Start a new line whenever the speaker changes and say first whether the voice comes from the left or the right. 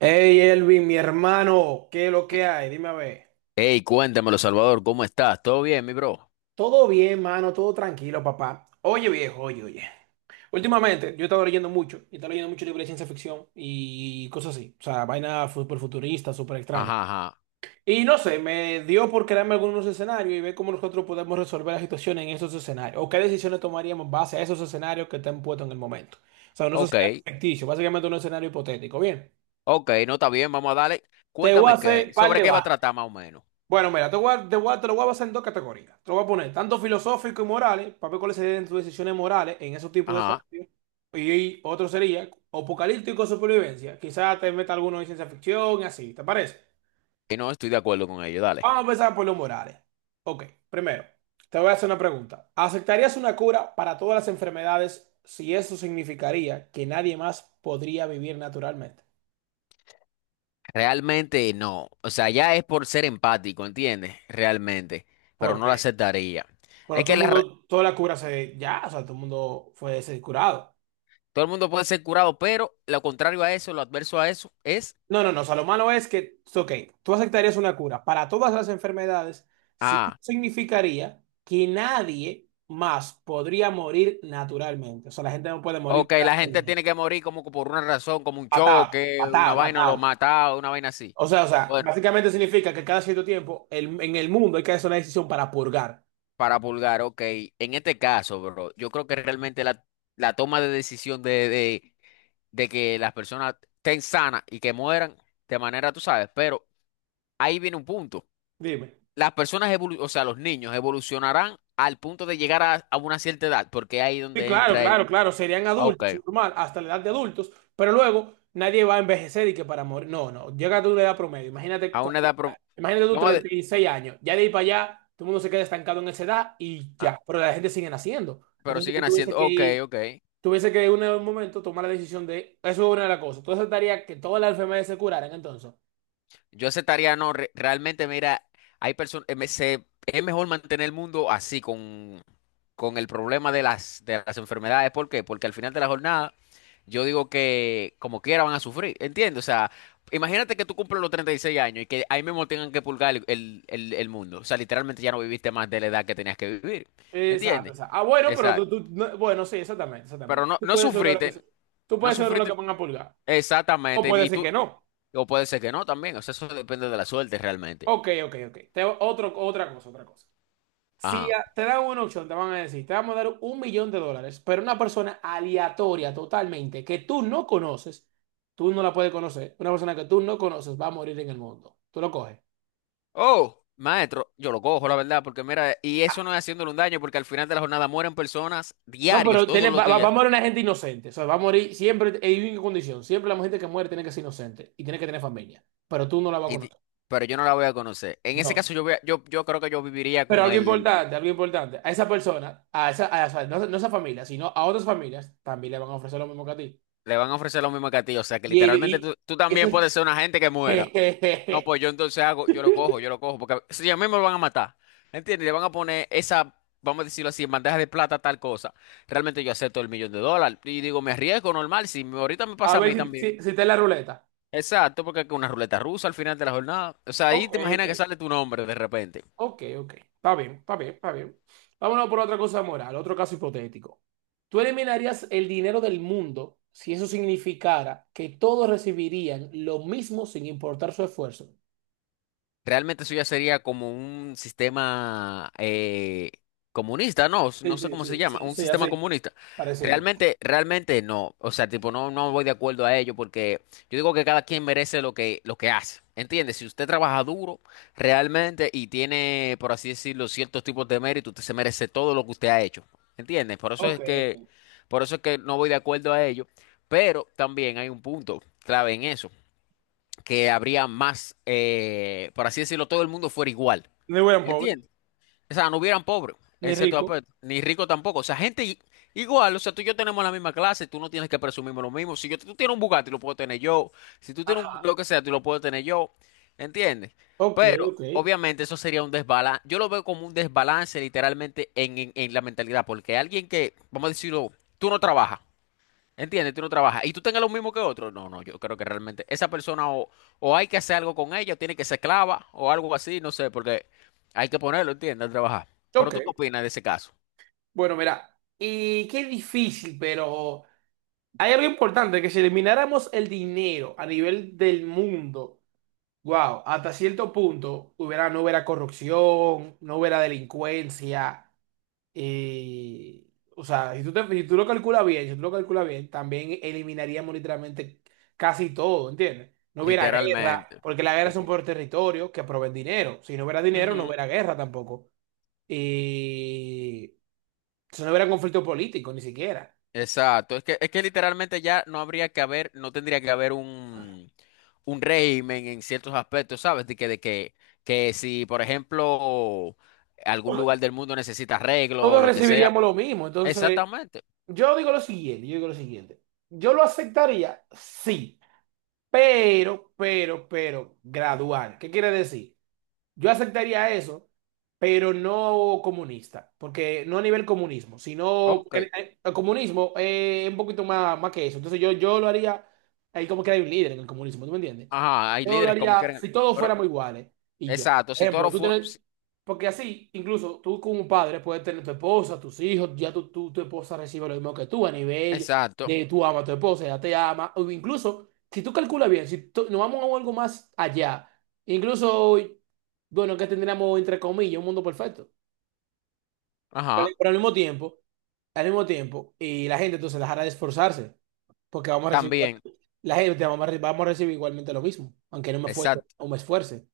right: Hey Elvin, mi hermano, ¿qué es lo que hay? Dime a ver.
left: Hey, cuéntemelo, Salvador, ¿cómo estás? ¿Todo bien, mi bro?
right: Todo bien, mano, todo tranquilo, papá. Oye, viejo, oye, oye. Últimamente yo he estado leyendo mucho, y he estado leyendo mucho libros de ciencia ficción y cosas así. O sea, vaina súper futurista, súper extraña.
left: Ajá, ajá.
right: Y no sé, me dio por crearme algunos escenarios y ver cómo nosotros podemos resolver las situaciones en esos escenarios. O qué decisiones tomaríamos en base a esos escenarios que te han puesto en el momento. O sea, unos
left: Ok,
right: escenarios ficticios, básicamente un escenario hipotético. Bien,
left: ok, no está bien, vamos a darle.
right: te voy a
left: Cuéntame qué,
right: hacer par
left: sobre
right: de
left: qué va a
right: vainas.
left: tratar más o menos.
right: Bueno, mira, te lo voy a basar en dos categorías. Te lo voy a poner tanto filosófico y morales, para ver cuáles serían tus decisiones morales en esos tipos de
left: Ajá,
right: escenarios. Y otro sería apocalíptico de supervivencia. Quizás te meta alguno de ciencia ficción y así, ¿te parece?
left: que no estoy de acuerdo con ello, dale.
right: Vamos a empezar por los morales. Ok, primero, te voy a hacer una pregunta. ¿Aceptarías una cura para todas las enfermedades si eso significaría que nadie más podría vivir naturalmente?
left: Realmente no. O sea, ya es por ser empático, ¿entiendes? Realmente. Pero no lo
right: Porque,
left: aceptaría.
right: bueno,
left: Es
right: todo
left: que
right: el
left: la re-
right: mundo, toda la cura se, ya, o sea, todo el mundo fue se curado.
left: Todo el mundo puede ser curado, pero lo contrario a eso, lo adverso a eso, es.
right: No, no, no. O sea, lo malo es que, ok, tú aceptarías una cura para todas las enfermedades, sí
left: Ah,
right: significaría que nadie más podría morir naturalmente. O sea, la gente no puede morir
left: ok,
right: ya,
left: la gente tiene que morir como que por una razón, como un
right: matado,
left: choque, una
right: matado,
left: vaina lo
right: matado.
left: mata, una vaina así.
right: O sea,
left: Bueno,
right: básicamente significa que cada cierto tiempo el- en el mundo hay que hacer una decisión para purgar.
left: para Pulgar, ok. En este caso, bro, yo creo que realmente la toma de decisión de que las personas estén sanas y que mueran de manera, tú sabes, pero ahí viene un punto.
right: Dime.
left: Las o sea, los niños evolucionarán al punto de a una cierta edad, porque ahí es
right: Sí,
left: donde
right: claro, claro, claro, serían
left: ah, ok,
right: adultos, normal, hasta la edad de adultos, pero luego nadie va a envejecer y que para morir, no, no, llega a tu edad promedio, imagínate,
left: a una edad, prom-
right: imagínate tú
left: vamos a, de-
right: 36 años, ya de ahí para allá, todo el mundo se queda estancado en esa edad y
left: ah,
right: ya, pero la gente sigue naciendo,
left: pero
right: entonces tú
left: siguen
right: tuviese
left: haciendo,
right: que
left: ok,
right: ir,
left: ok.
right: tuviese que en un momento tomar la decisión de, eso es una de las cosas, tú aceptarías que todas las enfermedades se curaran entonces,
left: Yo aceptaría, no, re- realmente, mira, hay personas, es mejor mantener el mundo así, con el problema de las enfermedades. ¿Por qué? Porque al final de la jornada, yo digo que como quiera van a sufrir, ¿entiendes? O sea, imagínate que tú cumples los 36 años y que ahí mismo tengan que pulgar el mundo. O sea, literalmente ya no viviste más de la edad que tenías que vivir,
right: exacto,
left: ¿entiendes?
right: exacto, ah, bueno, pero
left: Exacto.
right: bueno, sí, exactamente,
left: Pero
right: exactamente,
left: no,
right: tú
left: no
right: puedes ser uno de los que,
left: sufriste,
right: tú
left: no
right: puedes ser uno de los que
left: sufriste
right: van a pulgar, o
left: exactamente.
right: puede
left: Y
right: ser
left: tú,
right: que no.
left: o puede ser que no también, o sea, eso depende de la suerte realmente.
right: Ok, ok, ok. Otra cosa. Si
left: Ajá.
right: a- Te dan una opción, te van a decir, te vamos a dar 1 millón de dólares, pero una persona aleatoria totalmente, que tú no conoces, tú no la puedes conocer, una persona que tú no conoces va a morir en el mundo. Tú lo coges.
left: Oh, maestro, yo lo cojo, la verdad, porque mira, y eso no es haciéndole un daño, porque al final de la jornada mueren personas
right: No,
left: diarios,
right: pero
left: todos
right: tiene,
left: los
right: va a
left: días,
right: morir una gente inocente. O sea, va a morir siempre, en una condición. Siempre la gente que muere tiene que ser inocente y tiene que tener familia, pero tú no la vas a
left: y di-
right: conocer.
left: pero yo no la voy a conocer. En ese
right: No.
left: caso, yo creo que yo viviría
right: Pero
left: con
right: algo
left: el,
right: importante, algo importante. A esa persona, no, no a esa familia, sino a otras familias, también le van a ofrecer lo mismo que a ti.
left: le van a ofrecer lo mismo que a ti, o sea, que
right: Y,
left: literalmente
right: y-
left: tú
right: y
left: también
right: eso
left: puedes ser una gente que muera. No,
right: es-
left: pues yo entonces hago, yo lo cojo, porque si a mí me lo van a matar, ¿entiendes? Le van a poner esa, vamos a decirlo así, en bandeja de plata, tal cosa. Realmente yo acepto el $1 millón y digo, me arriesgo normal, si me- ahorita me
right: A
left: pasa a
right: ver
left: mí
right: si,
left: también.
right: si, si está en la ruleta.
left: Exacto, porque es una ruleta rusa al final de la jornada. O sea, ahí
right: Ok,
left: te
right: ok.
left: imaginas que sale tu nombre de repente.
right: Ok, ok. Está bien, está bien, está bien. Vámonos por otra cosa moral, otro caso hipotético. ¿Tú eliminarías el dinero del mundo si eso significara que todos recibirían lo mismo sin importar su esfuerzo?
left: Realmente eso ya sería como un sistema comunista,
right: Sí,
left: no sé
right: sí,
left: cómo se
right: sí,
left: llama,
right: sí,
left: un
right: sí,
left: sistema
right: así.
left: comunista.
right: Parecido.
left: Realmente no, o sea, tipo, no, no voy de acuerdo a ello porque yo digo que cada quien merece lo que hace, ¿entiendes? Si usted trabaja duro realmente y tiene, por así decirlo, ciertos tipos de mérito, usted se merece todo lo que usted ha hecho, ¿entiendes?
right: Ok, ok.
left: Por eso es que no voy de acuerdo a ello, pero también hay un punto clave en eso que habría más, por así decirlo, todo el mundo fuera igual.
right: Ni buen pobre,
left: ¿Entiendes? O sea, no hubieran pobres, en
right: ni
left: cierto
right: rico.
left: aspecto, ni rico tampoco. O sea, igual, o sea, tú y yo tenemos la misma clase, tú no tienes que presumirme lo mismo. Si yo, tú tienes un Bugatti, lo puedo tener yo. Si tú tienes un,
right: Ajá.
left: lo que sea, tú lo puedo tener yo. ¿Entiendes?
right: Ok,
left: Pero,
right: ok.
left: obviamente, eso sería un desbalance. Yo lo veo como un desbalance literalmente en la mentalidad, porque alguien que, vamos a decirlo, tú no trabajas. Entiendes, tú no trabajas. Y tú tengas lo mismo que otro. No, no, yo creo que realmente esa persona o hay que hacer algo con ella, o tiene que ser esclava, o algo así, no sé, porque hay que ponerlo, ¿entiendes? A trabajar. Pero
right: Ok.
left: tú qué opinas de ese caso,
right: Bueno, mira. Y qué difícil, pero. Hay algo importante, que si elimináramos el dinero a nivel del mundo, wow, hasta cierto punto hubiera, no hubiera corrupción, no hubiera delincuencia. eh, o sea, si si tú lo calculas bien, si tú lo calculas bien, también eliminaríamos literalmente casi todo, ¿entiendes? No hubiera guerra,
left: literalmente.
right: porque las guerras son
left: Lite-
right: por territorio que proveen dinero. Si no hubiera dinero, no
left: Ujú,
right: hubiera guerra tampoco. Y si no hubiera conflicto político, ni siquiera.
left: exacto. Es que literalmente ya no habría que haber, no tendría que haber un régimen en ciertos aspectos, ¿sabes? Que si, por ejemplo, algún lugar del mundo necesita arreglo o
right: Todos
left: lo que sea.
right: recibiríamos lo mismo, entonces.
left: Exactamente.
right: Yo digo lo siguiente, yo digo lo siguiente. Yo lo aceptaría, sí, pero, pero, gradual. ¿Qué quiere decir? Yo aceptaría eso, pero no comunista, porque no a nivel comunismo, sino que
left: Ok.
right: el comunismo es un poquito más, más que eso. Entonces yo lo haría, ahí como que hay un líder en el comunismo, ¿tú me entiendes?
left: Ajá, hay
right: Yo lo
left: líderes como
right: haría
left: quieren.
right: si todos
left: Pero,
right: fuéramos iguales y ya.
left: exacto, si
right: Ejemplo,
left: Toro fue. Si-
right: porque así, incluso tú como padre puedes tener tu esposa, tus hijos, ya tu esposa recibe lo mismo que tú a nivel
left: exacto.
right: de tú amas a tu esposa, ella te ama, o incluso si tú calculas bien, si tú- nos vamos a algo más allá. Incluso bueno, que tendríamos entre comillas un mundo perfecto.
left: Ajá.
right: Pero al mismo tiempo, y la gente entonces dejará de esforzarse, porque vamos a recibir
left: También.
right: igualmente, la gente vamos a recibir igualmente lo mismo, aunque no me esfuerce
left: Exacto.
right: o me esfuerce.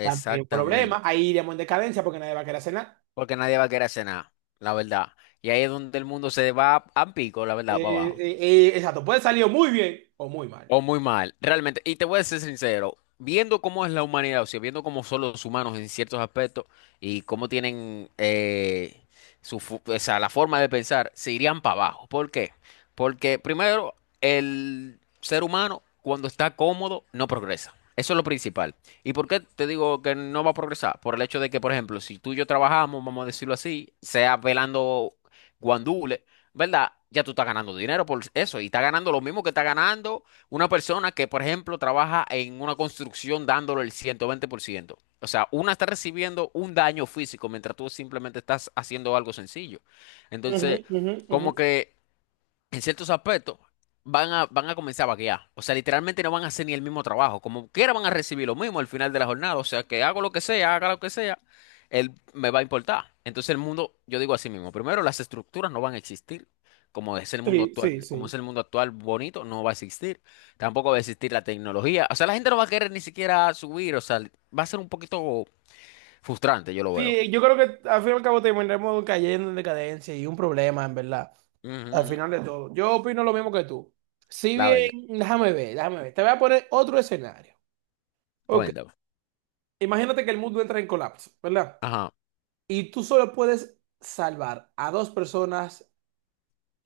right: También un problema, ahí iremos en decadencia porque nadie va a querer hacer nada.
left: Porque nadie va a querer hacer nada, la verdad. Y ahí es donde el mundo se va a pico, la verdad, para abajo.
right: Exacto, puede salir o muy bien o muy mal.
left: O muy mal, realmente. Y te voy a ser sincero, viendo cómo es la humanidad, o sea, viendo cómo son los humanos en ciertos aspectos y cómo tienen o sea, la forma de pensar, se irían para abajo. ¿Por qué? Porque primero, el ser humano, cuando está cómodo, no progresa. Eso es lo principal. ¿Y por qué te digo que no va a progresar? Por el hecho de que, por ejemplo, si tú y yo trabajamos, vamos a decirlo así, sea velando guandule, ¿verdad? Ya tú estás ganando dinero por eso y estás ganando lo mismo que estás ganando una persona que, por ejemplo, trabaja en una construcción dándole el 120%. O sea, una está recibiendo un daño físico mientras tú simplemente estás haciendo algo sencillo.
right: Ujú,
left: Entonces,
right: ujú, ujú.
left: como que en ciertos aspectos, van a comenzar a vaguear. O sea, literalmente no van a hacer ni el mismo trabajo. Como quiera van a recibir lo mismo al final de la jornada. O sea, que hago lo que sea, haga lo que sea, él me va a importar. Entonces el mundo, yo digo así mismo, primero las estructuras no van a existir. Como es el mundo
right: Sí, sí,
left: actual, como es
right: sí.
left: el mundo actual bonito, no va a existir. Tampoco va a existir la tecnología. O sea, la gente no va a querer ni siquiera subir. O sea, va a ser un poquito frustrante, yo lo veo.
right: Sí, yo creo que al fin y al cabo terminaremos cayendo en decadencia y un problema, en verdad.
left: Ujú,
right: Al
left: ujú.
right: final de todo, yo opino lo mismo que tú. Si
left: La verdad.
right: bien, déjame ver, déjame ver. Te voy a poner otro escenario. Ok.
left: Cuéntame.
right: Imagínate que el mundo entra en colapso, ¿verdad?
left: Ajá,
right: Y tú solo puedes salvar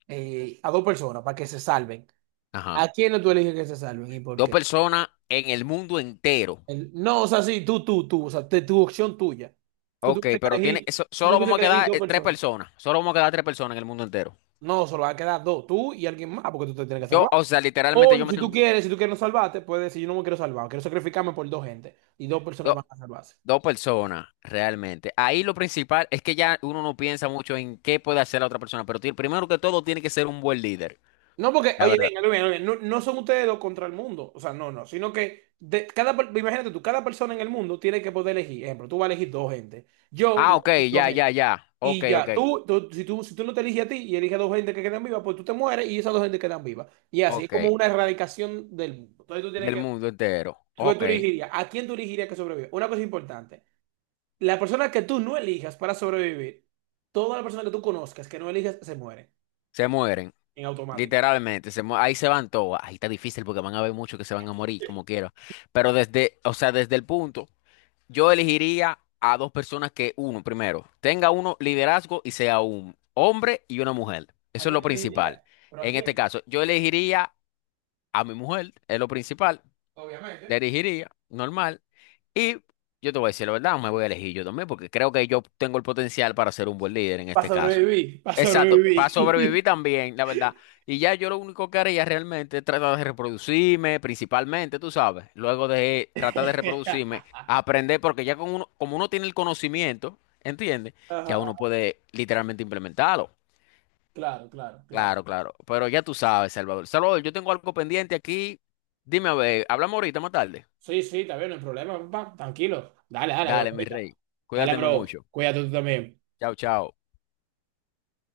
right: a dos personas para que se salven.
left: ajá.
right: ¿A quién tú eliges que se salven y por
left: Dos
right: qué?
left: personas en el mundo entero.
right: No, o sea, sí, tú, o sea, tu opción tuya. Tú
left: Ok,
right: tuvieses que
left: pero tiene,
right: elegir, tú
left: solo
right: tuvieses
left: vamos a
right: que elegir
left: quedar
right: dos
left: tres
right: personas.
left: personas. Solo vamos a quedar tres personas en el mundo entero.
right: No, solo van a quedar dos, tú y alguien más, porque tú te tienes que salvar.
left: O sea, literalmente
right: O
left: yo me
right: si tú
left: tengo que-
right: quieres, si tú quieres no salvarte, puedes decir, yo no me quiero salvar, quiero sacrificarme por dos gente. Y dos personas
left: do-
right: van a salvarse.
left: dos personas, realmente. Ahí lo principal es que ya uno no piensa mucho en qué puede hacer la otra persona, pero primero que todo tiene que ser un buen líder,
right: No porque,
left: la
right: oye,
left: verdad.
right: venga, venga, venga, no, no son ustedes dos contra el mundo. O sea, no, no. Sino que imagínate tú, cada persona en el mundo tiene que poder elegir. Ejemplo, tú vas a elegir dos gente. Yo
left: Ah,
right: voy a
left: ok,
right: elegir dos
left: ya,
right: gente.
left: ya, ya. Ok,
right: Y
left: ok,
right: ya, si tú no te eliges a ti y eliges a dos gente que quedan vivas, pues tú te mueres y esas dos gente quedan vivas. Y así es
left: ok.
right: como una erradicación del mundo. Entonces tú tienes
left: Del
right: que.
left: mundo entero.
right: ¿Qué
left: Ok.
right: tú elegirías? ¿A quién tú elegirías que sobreviva? Una cosa importante. La persona que tú no elijas para sobrevivir, toda la persona que tú conozcas que no elijas se muere
left: Se mueren.
right: en automático.
left: Literalmente, ahí se van todas. Ahí está difícil porque van a haber muchos que se van a morir, como quiera. Pero desde, o sea, desde el punto. Yo elegiría a dos personas que, uno, primero, tenga uno liderazgo y sea un hombre y una mujer.
right: ¿A
left: Eso es
right: quién
left: lo
right: te
left: principal.
right: elegirías? ¿Pero a
left: En este
right: quién?
left: caso, yo elegiría a mi mujer, es lo principal. La
right: Obviamente.
left: elegiría, normal. Y yo te voy a decir la verdad, me voy a elegir yo también, porque creo que yo tengo el potencial para ser un buen líder en
right: Para
left: este caso.
right: sobrevivir, para
left: Exacto, para
right: sobrevivir.
left: sobrevivir también, la verdad. Y ya yo lo único que haría realmente es tratar de reproducirme, principalmente, tú sabes, luego de tratar de reproducirme, aprender, porque ya con uno, como uno tiene el conocimiento, ¿entiendes? Ya
right: Ajá.
left: uno puede literalmente implementarlo.
right: Claro, claro, claro.
left: Claro, claro. Pero ya tú sabes, Salvador. Salvador, yo tengo algo pendiente aquí. Dime a ver, hablamos ahorita más tarde.
right: Sí, sí, está bien, no hay problema, papá. Tranquilo. Dale, dale, bro.
left: Dale, mi rey.
right: Dale,
left: Cuídate
right: bro.
left: mucho.
right: Cuídate tú también.
left: Chao, chao.